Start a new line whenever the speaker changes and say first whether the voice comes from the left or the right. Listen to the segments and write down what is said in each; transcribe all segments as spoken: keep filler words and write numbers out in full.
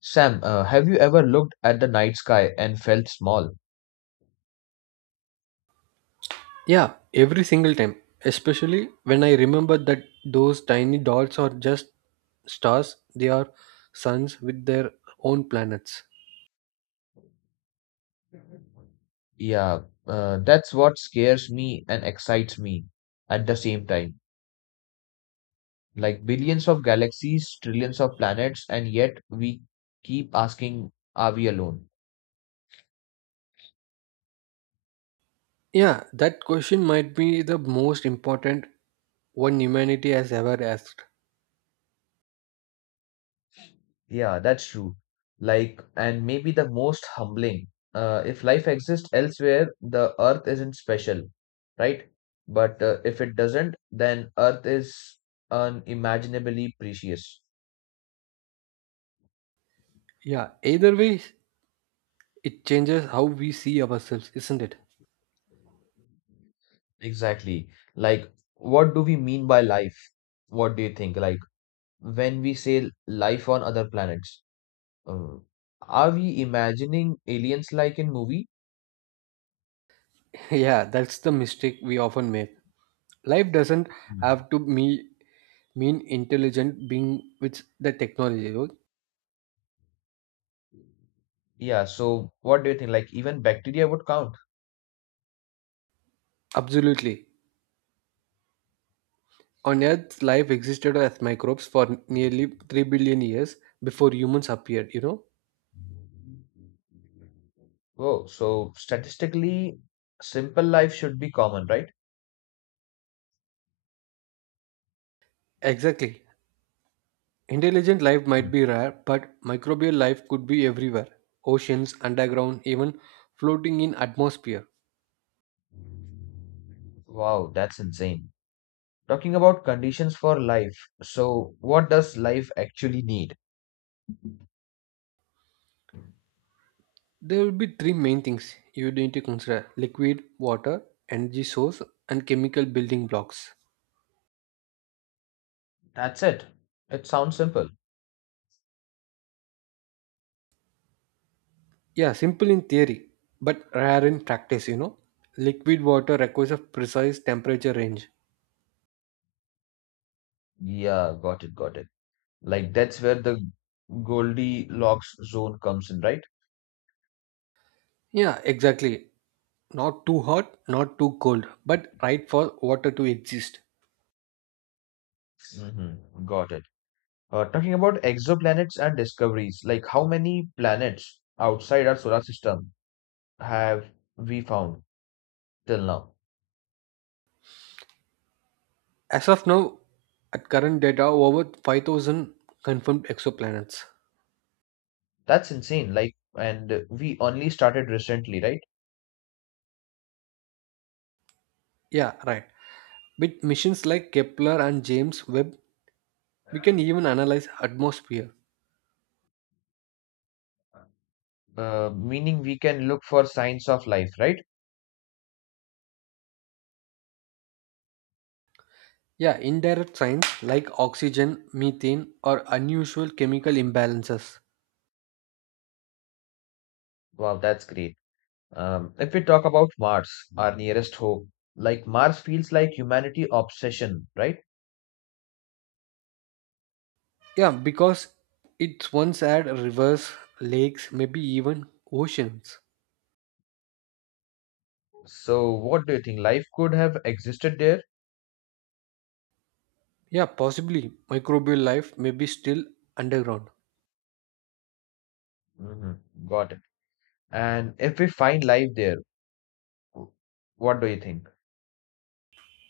left: Sam, uh, have you ever looked at the night sky and felt small?
right: Yeah, every single time, especially when I remember that those tiny dots are just stars, they are suns with their own planets.
left: Yeah, uh, that's what scares me and excites me at the same time. Like billions of galaxies, trillions of planets, and yet we keep asking, are we alone?
right: Yeah, that question might be the most important one humanity has ever asked.
left: Yeah, that's true. Like, and maybe the most humbling. Uh, if life exists elsewhere, the Earth isn't special, right? But uh, if it doesn't, then Earth is unimaginably precious.
right: Yeah, either way, it changes how we see ourselves, isn't it?
left: Exactly. Like, what do we mean by life? What do you think? Like, when we say life on other planets, uh, are we imagining aliens like in movie?
right: yeah, that's the mistake we often make. Life doesn't
left: Mm.
right: have to me mean intelligent being with the technology.
left: Yeah, so what do you think? Like, even bacteria would count.
right: Absolutely. On Earth, life existed as microbes for nearly three billion years before humans appeared, you know?
left: Whoa, so statistically, simple life should be common, right?
right: Exactly. Intelligent life might
left: Mm.
right: be rare, but microbial life could be everywhere oceans, underground, even floating in atmosphere.
left: Wow, that's insane. Talking about conditions for life, so what does life actually need?
right: There will be three main things you need to consider liquid, water, energy source, and chemical building blocks.
left: That's it. It sounds simple.
right: Yeah, simple in theory, but rare in practice, you know? Liquid water requires a precise temperature range.
left: Yeah, got it, got it. Like that's where the Goldilocks zone comes in, right?
right: Yeah, exactly. Not too hot, not too cold, but right for water to exist.
left: Mm-hmm. Got it. Uh, talking about exoplanets and discoveries, like how many planets outside our solar system have we found till now?
right: As of now, at current data, over five thousand confirmed exoplanets.
left: That's insane. Like, and we only started recently, right?
right: Yeah, right. With missions like Kepler and James Webb, we can even analyze atmosphere.
left: Uh, meaning we can look for signs of life, right?
right: Yeah, indirect signs like oxygen, methane, or unusual chemical imbalances.
left: Wow, that's great. Um, if we talk about Mars, our nearest hope, like Mars feels like humanity obsession, right?
right: Yeah, because it's once had rivers, lakes, maybe even oceans.
left: So, what do you think? Life could have existed there?
right: Yeah, possibly microbial life may be still underground.
left: Hmm. Got it. And if we find life there, w- what do you think?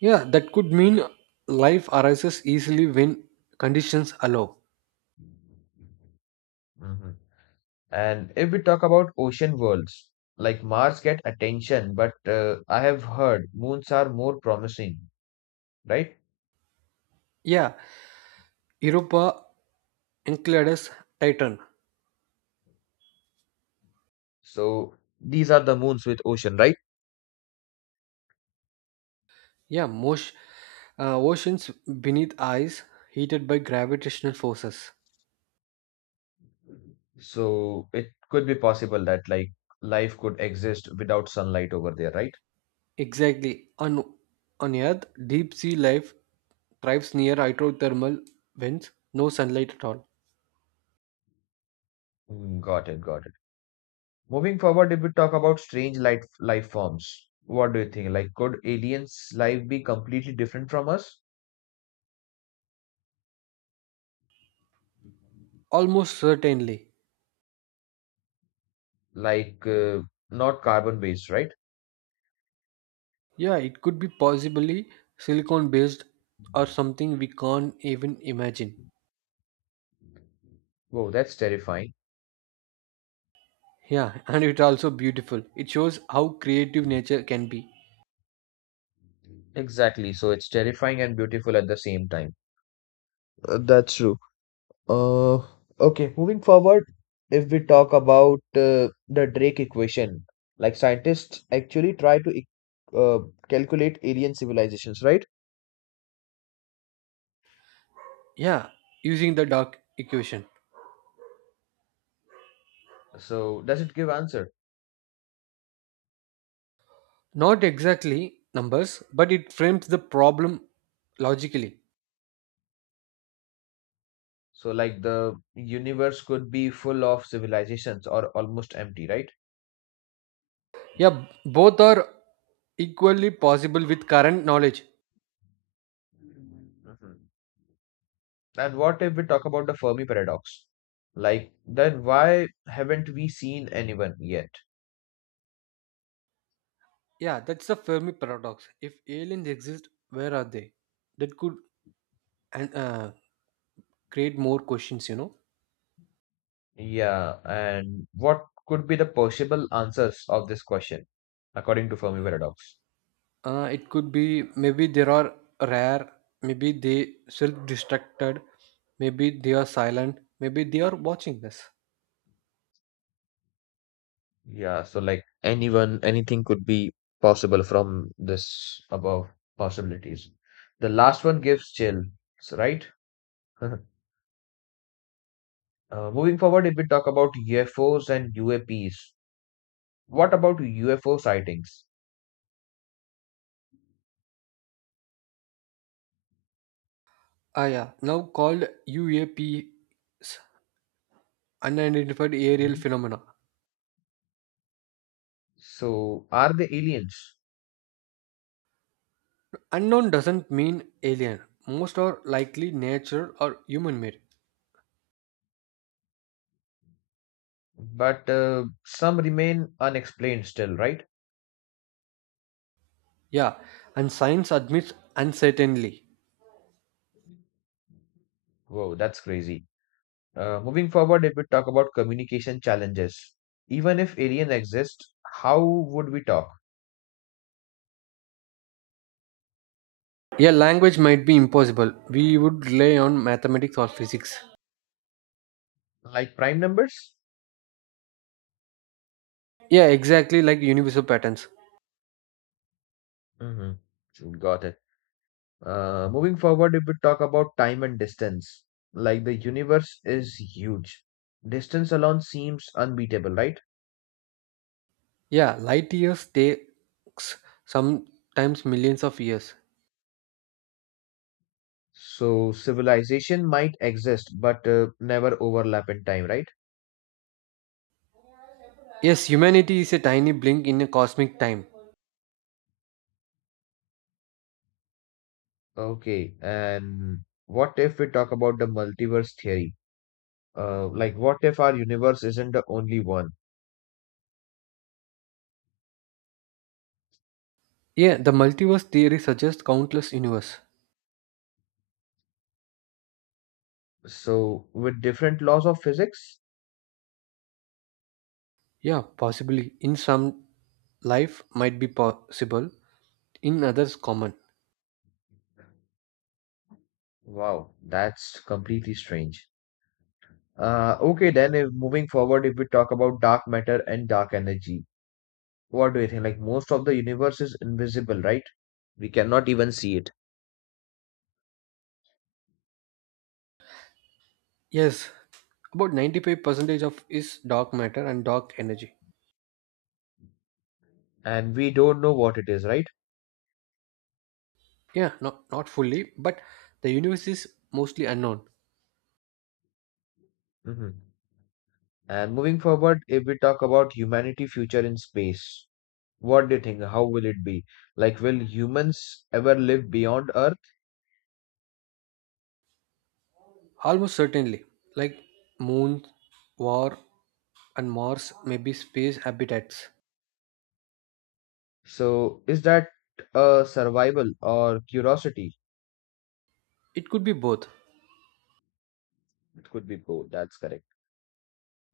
right: Yeah, that could mean life arises easily when conditions allow.
left: Hmm. And if we talk about ocean worlds, like Mars get attention, but uh, I have heard moons are more promising, right?
right: Yeah, Europa, Enceladus, Titan.
left: So these are the moons with ocean, right?
right: Yeah, most uh, oceans beneath ice heated by gravitational forces.
left: So it could be possible that like life could exist without sunlight over there, right?
right: Exactly. On on Earth, deep sea life thrives near hydrothermal vents, no sunlight at all.
left: Mm, got it, got it. Moving forward, if we talk about strange life life forms, what do you think? Like, could aliens' life be completely different from us?
right: Almost certainly.
left: Like, uh, not carbon based, right?
right: Yeah, it could be possibly silicon based or something we can't even imagine.
left: Whoa, that's terrifying.
right: Yeah, and it's also beautiful. It shows how creative nature can be.
left: Exactly. So it's terrifying and beautiful at the same time. Uh, that's true. Uh, okay, moving forward, if we talk about uh, the Drake equation, like scientists actually try to e- uh, calculate alien civilizations, right?
right: Yeah, using the dark equation.
left: So does it give answer?
right: Not exactly numbers, but it frames the problem logically.
left: So, like the universe could be full of civilizations or almost empty, right?
right: Yeah, both are equally possible with current knowledge.
left: Mhm. And what if we talk about the Fermi paradox? Like, then why haven't we seen anyone yet?
right: Yeah, that's the Fermi paradox. If aliens exist, where are they? That could and uh, create more questions, you know.
left: Yeah, and what could be the possible answers of this question according to Fermi paradox?
right: Uh, it could be maybe there are rare, maybe they self-destructed, maybe they are silent, maybe they are watching us.
left: Yeah, so like anyone, anything could be possible from this above possibilities. The last one gives chills, right? Uh, moving forward, if we talk about U F Os and U A Ps, what about U F O sightings?
right: Ah, yeah, now called U A Ps, unidentified aerial
left: Mhm.
right: phenomena.
left: So, are they aliens?
right: Unknown doesn't mean alien. Most are likely nature or human-made.
left: But uh, some remain unexplained still, right?
right: Yeah, and science admits uncertainly.
left: Whoa, that's crazy. Uh, moving forward, if we talk about communication challenges, even if aliens exist, how would we talk?
right: Yeah, language might be impossible. We would rely on mathematics or physics.
left: Like prime numbers?
right: Yeah, exactly, like universal patterns.
left: Mm-hmm. Got it. Uh, moving forward, if we talk about time and distance, like the universe is huge. Distance alone seems unbeatable, right?
right: Yeah, light years takes sometimes millions of years.
left: So civilization might exist, but uh, never overlap in time, right?
right: Yes, humanity is a tiny blink in a cosmic time.
left: Okay, and what if we talk about the multiverse theory? Uh, like, what if our universe isn't the only one?
right: Yeah, the multiverse theory suggests countless universe.
left: So, with different laws of physics?
right: Yeah, possibly. In some, life might be possible. In others, common.
left: Wow, that's completely strange. Uh, okay, then if moving forward, if we talk about dark matter and dark energy. What do you think? Like most of the universe is invisible, right? We cannot even see it.
right: Yes, about ninety-five percent of is dark matter and dark energy.
left: And we don't know what it is, right?
right: Yeah, not, not fully, but the universe is mostly unknown.
left: Hmm. And moving forward, if we talk about humanity future in space, what do you think? How will it be? Like, will humans ever live beyond Earth?
right: Almost certainly. Like moon, war, and Mars may be space habitats.
left: So, is that a survival or curiosity?
right: It could be both.
left: It could be both. That's correct.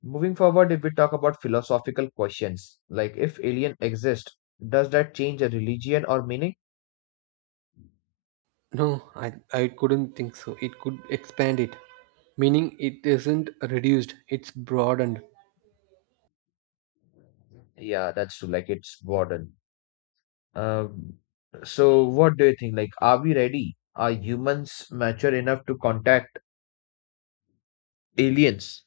left: Moving forward, if we talk about philosophical questions, like if alien exist, does that change a religion or meaning?
right: No, I, I couldn't think so. It could expand it, meaning it isn't reduced, it's broadened.
left: Yeah, that's true. Like it's border. Um, so, what do you think? Like, are we ready? Are humans mature enough to contact aliens?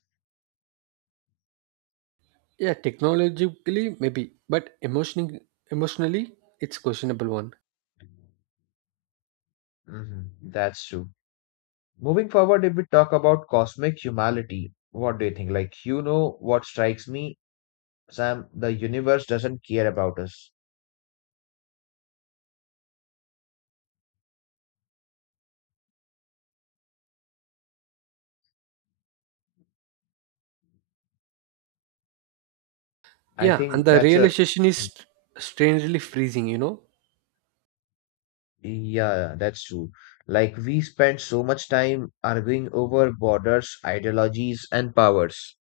right: Yeah, technologically, maybe, but emotionally, emotionally it's questionable one.
left: Hmm, that's true. Moving forward, if we talk about cosmic humanity, what do you think? Like, you know what strikes me, Sam? The universe doesn't care about us. I
right: Yeah, and
left: think
right: the
left: that's a
right: realization is st- strangely freezing, you know?
left: yeah, that's true. Like, we spend so much time arguing over borders, ideologies, and powers.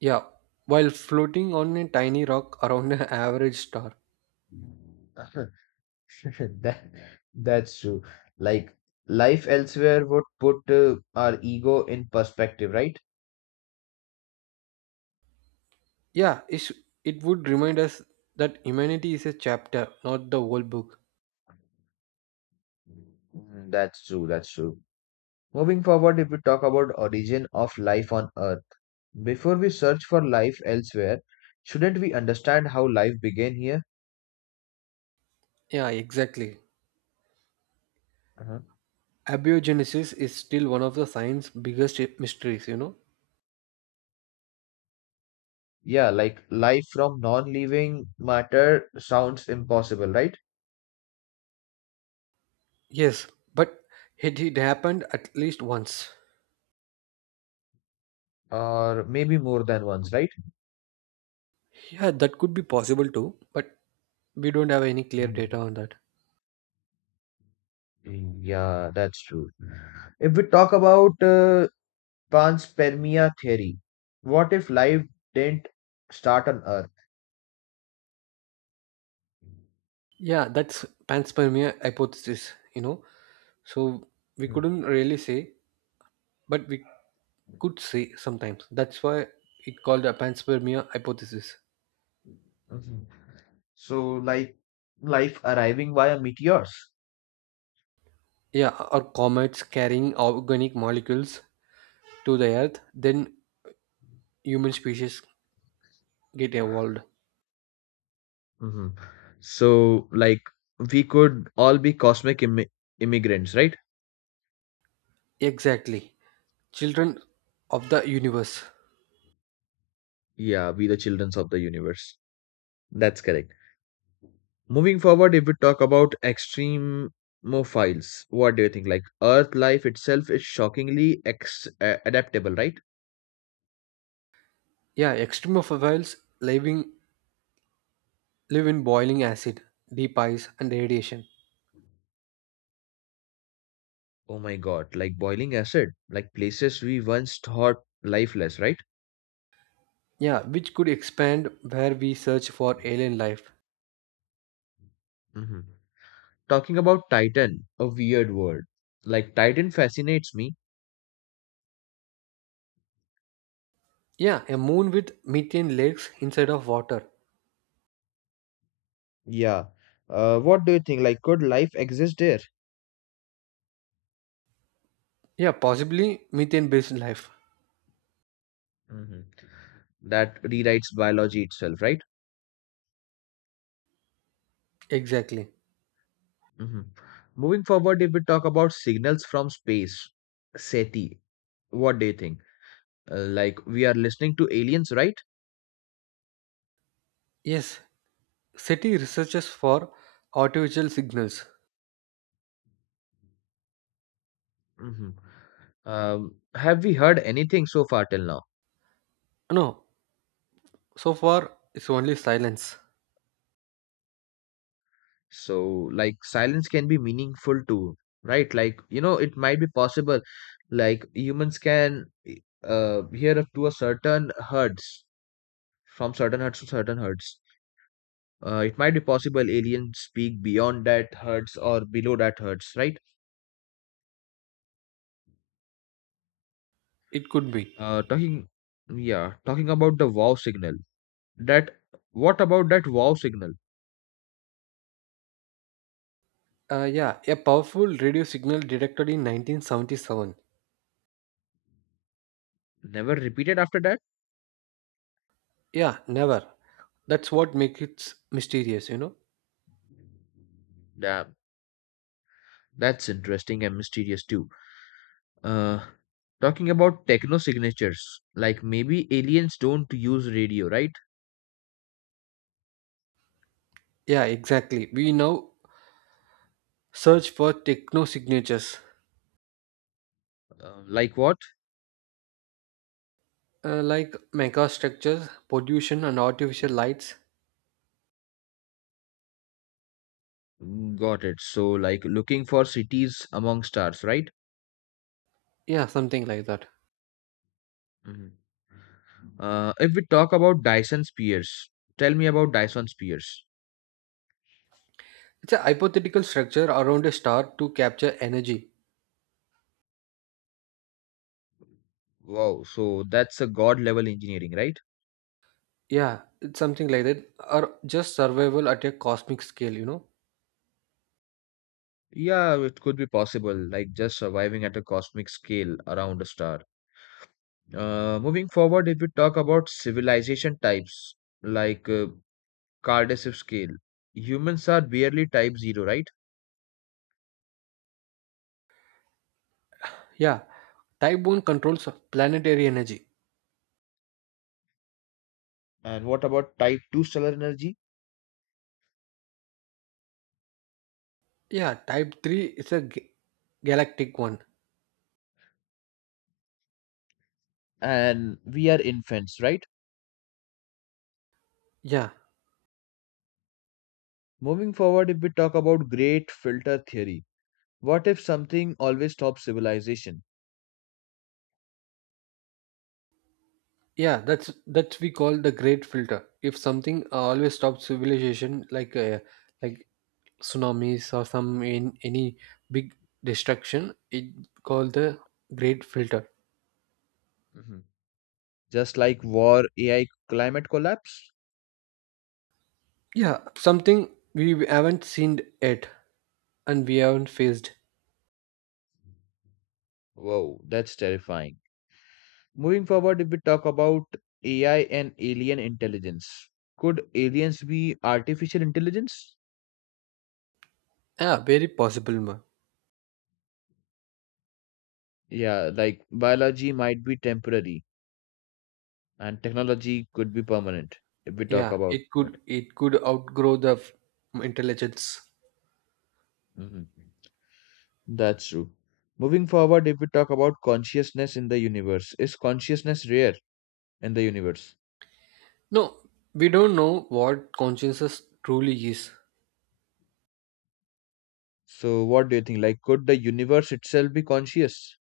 right: Yeah, while floating on a tiny rock around an average star.
left: That that's true. Like life elsewhere would put uh, our ego in perspective, right?
right: Yeah, it's, it would remind us that humanity is a chapter, not the whole book.
left: Mm, that's true, that's true. Moving forward, if we talk about origin of life on Earth, before we search for life elsewhere, shouldn't we understand how life began here?
right: Yeah, exactly.
left: Uh-huh.
right: Abiogenesis is still one of the science's biggest mysteries, you know
left: Yeah, like life from non-living matter sounds impossible, right?
right: yes, but it, it happened at least once.
left: Or maybe more than once, right?
right: Yeah, that could be possible too, but we don't have any clear data
left: Mhm.
right: on that.
left: Yeah, that's true. If we talk about uh, panspermia theory. What if life didn't start on Earth?
right: Yeah, that's panspermia hypothesis, you know so we couldn't
left: Mhm.
right: really say, but we could say sometimes that's why it called a panspermia hypothesis.
left: Mhm. So, like life arriving via meteors.
right: Yeah, or comets carrying organic molecules to the earth, then human species get evolved.
left: Mhm. So, like we could all be cosmic immi- immigrants, right?
right: Exactly. Children of the universe.
left: Yeah, we the children of the universe. That's correct. Moving forward, if we talk about extremophiles, what do you think? Like Earth life itself is shockingly ex- uh, adaptable, right?
right: Yeah, extremophiles living live in boiling acid, deep ice, and radiation.
left: Oh my God, like boiling acid, like places we once thought lifeless, right?
right: Yeah, which could expand where we search for alien life.
left: Hmm. Talking about Titan, a weird word. Like Titan fascinates me.
right: Yeah, a moon with methane lakes inside of water.
left: Yeah. Uh, what do you think? Like, could life exist there?
right: Yeah, possibly methane based life.
left: Hmm. That rewrites biology itself, right?
right: Exactly.
left: Hmm. Moving forward, if we talk about signals from space, SETI, what do you think? Uh, like we are listening to aliens, right?
right: Yes, SETI researches for artificial signals.
left: Hmm. Um, have we heard anything so far till now?
right: No, so far it's only silence.
left: So like silence can be meaningful too, right? Like you know it might be possible like humans can uh hear up to a certain herds, from certain herds to certain herds. Uh, it might be possible aliens speak beyond that herds or below that herds, right?
right: It could be.
left: uh talking Yeah, talking about the wow signal, that what about that wow signal,
right: Uh, yeah, a powerful radio signal detected in nineteen seventy-seven.
left: never repeated after that.
right: Yeah, never. That's what makes it mysterious, you know?
left: Damn, that's interesting and mysterious too. Uh, Talking about techno signatures, like maybe aliens don't use radio, right?
right: Yeah, exactly. We now search for techno signatures,
left: Uh, like what?
right: uh, like mega structures, pollution, and artificial lights.
left: Got it. So, like looking for cities among stars, right?
right: Yeah, something like that.
left: Mhm. Uh, if we talk about Dyson spheres, tell me about Dyson spheres.
right: It's a hypothetical structure around a star to capture energy.
left: Wow, so that's a god level engineering, right?
right: Yeah, it's something like that. Or just survival at a cosmic scale, you know?
left: Yeah, it could be possible, like just surviving at a cosmic scale around a star. Uh, moving forward, if we talk about civilization types, like uh, Kardashev scale. Humans are barely type zero, right?
right: Yeah, type one controls planetary energy.
left: And what about type two stellar energy?
right: Yeah, type three is a ga- galactic one.
left: And we are infants, right?
right: Yeah,
left: Moving forward, if we talk about great filter theory, what if something always stops civilization?
right: Yeah, that's that's we call the great filter. If something uh, always stops civilization, like uh, like tsunamis or some in any big destruction, it called the great filter.
left: Mhm. Just like war, A I, climate collapse?
right: Yeah, something we haven't seen yet and we haven't faced.
left: Whoa, that's terrifying. Moving forward, if we talk about A I and alien intelligence, could aliens be artificial intelligence?
right: Yeah, very possible, ma.
left: Yeah, like biology might be temporary, and technology could be permanent if we talk
right: Yeah,
left: about
right: it could
left: that.
right: it could outgrow the f- intelligence.
left: Mhm. That's true. Moving forward, if we talk about consciousness in the universe, is consciousness rare in the universe?
right: No, we don't know what consciousness truly is.
left: So, what do you think? Like, could the universe itself be conscious?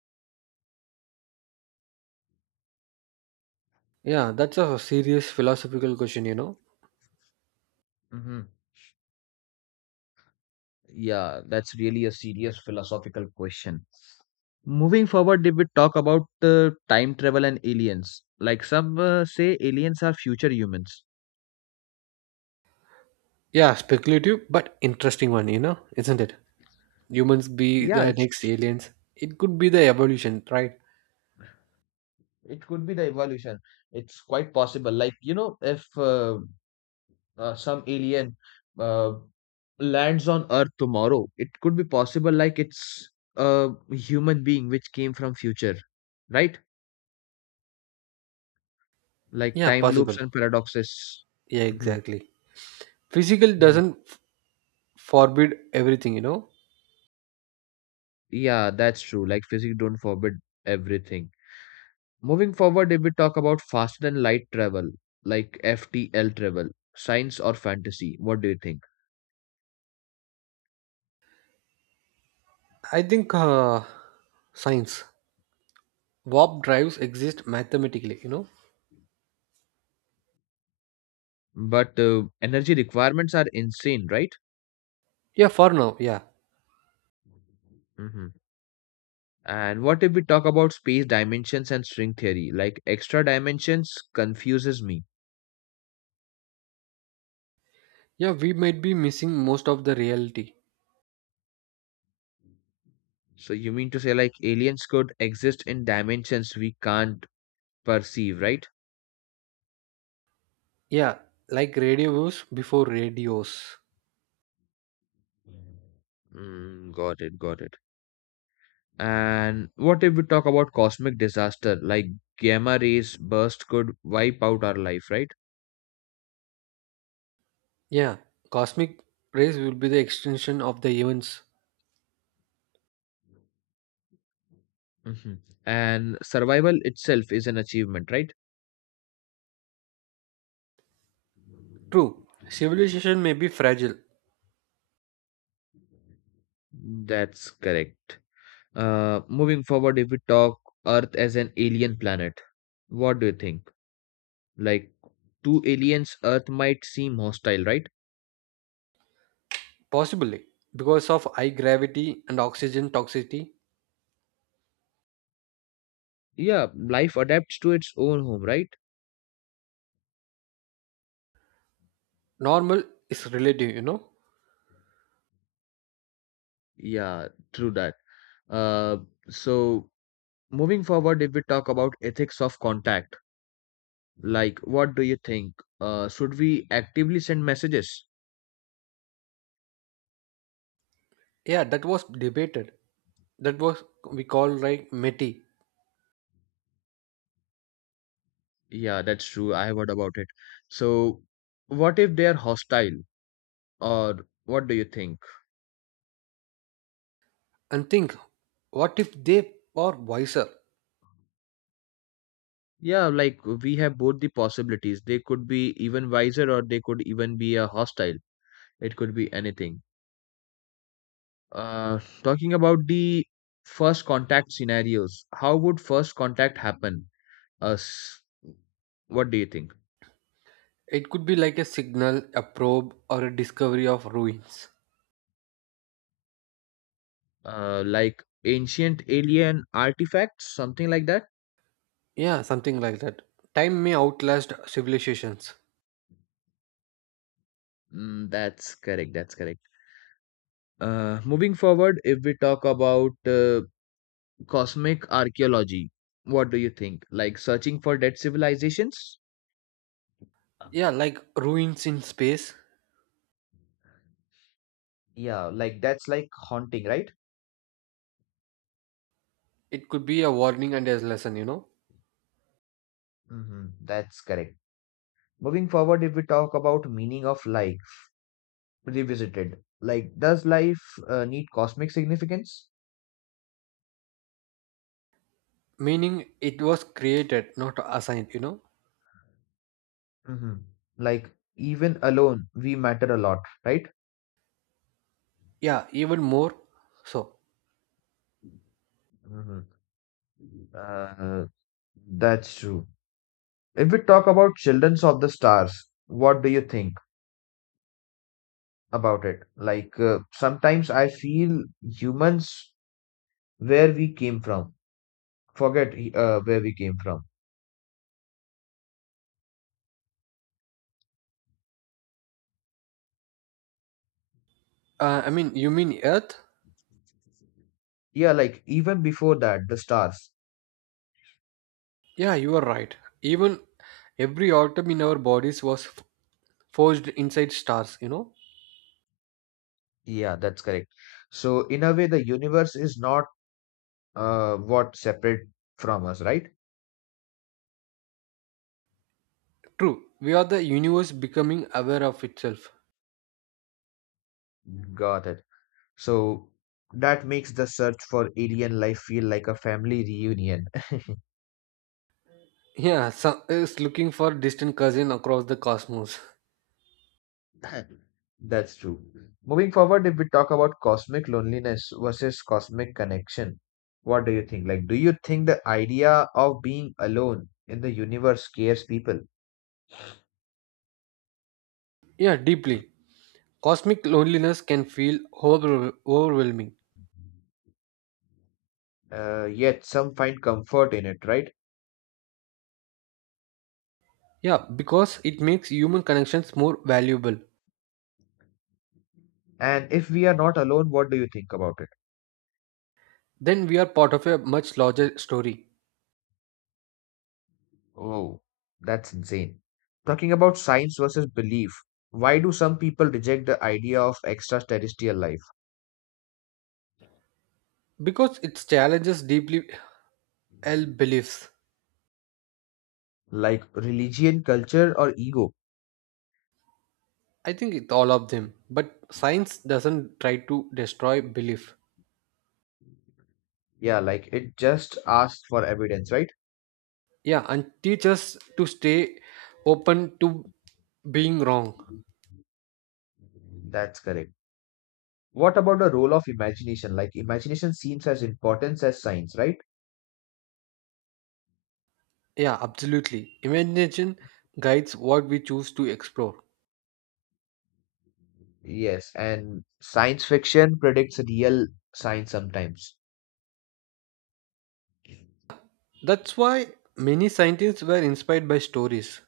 right: Yeah, that's a serious philosophical question, you know.
left: Hmm. Yeah, that's really a serious philosophical question. Moving forward, if we talk about uh, time travel and aliens, like some uh, say aliens are future humans.
right: Yeah, speculative but interesting one, you know, isn't it? Humans be
left: Yeah,
right: the
left: it's
right: next aliens. It could be the evolution, right?
left: it could be the evolution. It's quite possible. Like you know, if uh, uh, some alien uh, lands on earth tomorrow, it could be possible like it's a human being which came from future, right? Like
right: Yeah,
left: time loops
right: possible.
left: and paradoxes.
right: Yeah,
left: Mhm.
right: exactly. Physical
left: Mhm.
right: doesn't f- forbid everything, you know.
left: Yeah, that's true, like physics don't forbid everything. Moving forward, if we talk about faster than light travel, like F T L travel, science or fantasy, what do you think?
right: I think uh, science warp drives exist mathematically, you know.
left: But uh, energy requirements are insane, right?
right: Yeah, for now, yeah.
left: Mhm. And what if we talk about space dimensions and string theory? Like extra dimensions confuses me.
right: Yeah, we might be missing most of the reality.
left: So you mean to say like aliens could exist in dimensions we can't perceive, right?
right: Yeah, like radio waves before radios.
left: Mm, got it, got it. And what if we talk about cosmic disaster? Like gamma rays burst could wipe out our life, right?
right: Yeah, cosmic rays will be the extension of the events.
left: Hmm. And survival itself is an achievement, right?
right: True, civilization may be fragile,
left: That's correct. Uh, moving forward, if we talk Earth as an alien planet, what do you think? Like, to aliens, Earth might seem hostile, right?
right: possibly because of high gravity and oxygen toxicity.
left: Yeah, life adapts to its own home, right?
right: Normal is relative, you know.
left: Yeah, true that. Uh, so moving forward, if we talk about ethics of contact, like what do you think? Uh, should we actively send messages?
right: Yeah, that was debated. That was we call like meti.
left: Yeah, that's true. I have heard about it. So, what if they are hostile, or what do you think?
right: And think, what if they are wiser?
left: Yeah, like we have both the possibilities. They could be even wiser or they could even be a hostile. It could be anything. Uh, talking about the first contact scenarios, how would first contact happen? Us, what do you think?
right: It could be like a signal, a probe, or a discovery of ruins.
left: Uh, like ancient alien artifacts, something like that?
right: Yeah, something like that. Time may outlast civilizations.
left: Mm, that's correct. That's correct. Uh, moving forward, if we talk about uh, cosmic archaeology, what do you think? Like searching for dead civilizations?
right: Yeah, like ruins in space.
left: Yeah, like that's like haunting, right?
right: It could be a warning and a lesson, you know.
left: Hmm, that's correct. Moving forward, if we talk about meaning of life revisited, like does life uh, need cosmic significance?
right: Meaning it was created, not assigned, you know
left: Hmm. Like even alone, we matter a lot, right?
right: yeah, even more so.
left: Hmm. Uh, that's true. If we talk about Children's of the Stars, what do you think about it? Like, uh, sometimes I feel humans, where we came from, forget uh, where we came from.
right: Uh, i mean you mean earth.
left: Yeah, like even before that, the stars.
right: Yeah, you are right. Even every atom in our bodies was f- forged inside stars, you know.
left: Yeah, that's correct. So, in a way, the universe is not uh, what separate from us, right?
right: True, we are the universe becoming aware of itself.
left: Got it. So, that makes the search for alien life feel like a family reunion.
right: Yeah, some is looking for distant cousin across the cosmos.
left: That's true. Moving forward, if we talk about cosmic loneliness versus cosmic connection, what do you think? Like, do you think the idea of being alone in the universe scares people?
right: Yeah, deeply, cosmic loneliness can feel overwhel- overwhelming.
left: Uh, yet some find comfort in it, right?
right: Yeah, because it makes human connections more valuable.
left: And if we are not alone, what do you think about it?
right: Then we are part of a much larger story,
left: Oh, that's insane. Talking about science versus belief, why do some people reject the idea of extraterrestrial life?
right: because it challenges deeply held beliefs.
left: Like religion, culture, or ego?
right: I think it's all of them, but science doesn't try to destroy belief.
left: Yeah, like it just asks for evidence, right?
right: Yeah, and teach us to stay open to being wrong.
left: That's correct. What about the role of imagination? Like imagination seems as important as science, right?
right: Yeah, absolutely. Imagination guides what we choose to explore.
left: Yes, and science fiction predicts real science sometimes.
right: That's why many scientists were inspired by stories.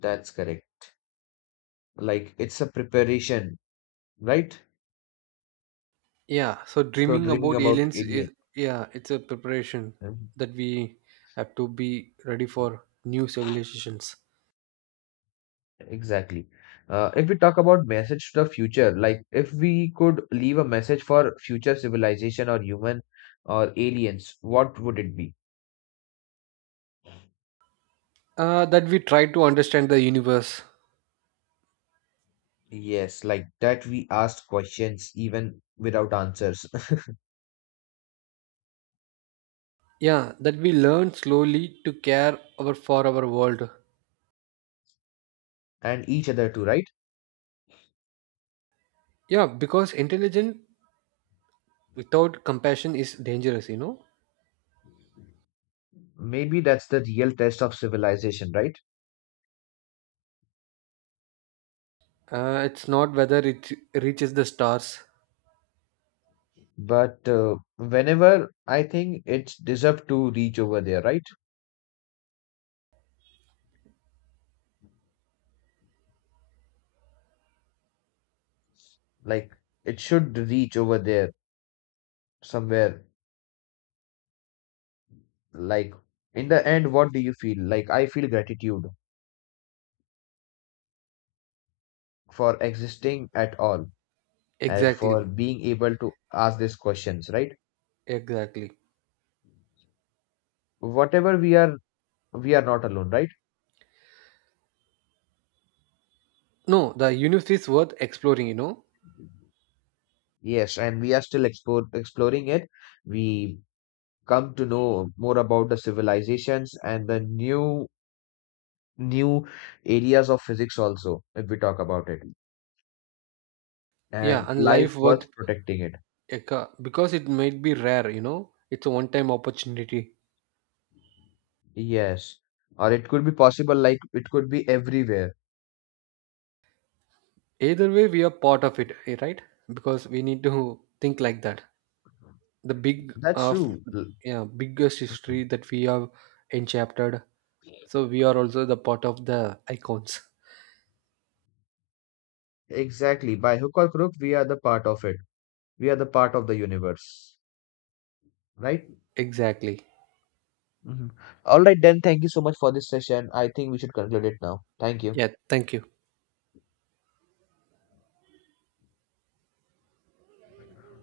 left: That's correct. Like it's a preparation, right?
right: Yeah, so
left: So
right: dreaming
left: dreaming
right: about
left: about
right: aliens
left: alien.
right: is, yeah, it's a preparation
left: Mhm.
right: that we have to be ready for new civilizations.
left: Exactly. Uh, if we talk about message to the future, like if we could leave a message for future civilization or human or aliens, what would it be?
right: Uh, that we try to understand the universe.
left: Yes, like that we asked questions even without answers.
right: Yeah, that we learn slowly to care our for our world.
left: And each other too, right?
right: Yeah, because intelligence without compassion is dangerous. You know,
left: Maybe that's the real test of civilization, right?
right: uh, it's not whether it reaches the stars.
left: But uh, whenever I think it deserved to reach over there, right? Like it should reach over there somewhere, like in the end what do you feel? Like I feel gratitude for existing at all, and
right: Exactly,
left: for being able to ask these questions, right?
right: exactly.
left: Whatever we are, we are not alone, right?
right: No, the universe is worth exploring. You know,
left: Yes, and we are still explore, exploring it. We come to know more about the civilizations and the new new areas of physics also if we talk about it,
right: yeah,
left: and
right: and
left: life
right: life worth
left: worth protecting it.
right: a because it might be rare, you know, it's a one time opportunity.
left: Yes, or it could be possible like it could be everywhere.
right: Either way we are part of it, eh, right, because we need to think like that. The big
left: That's
right: of,
left: true. L-.
right: yeah, biggest
left: Mhm.
right: history that we have enchaptered, so we are also the part of the icons.
left: Exactly. By hook or crook, we are the part of it. We are the part of the universe. Right?
right: Exactly.
left: Mhm. All right, then. Thank you so much for this session. I think we should conclude it now. Thank you.
right: Yeah, thank you.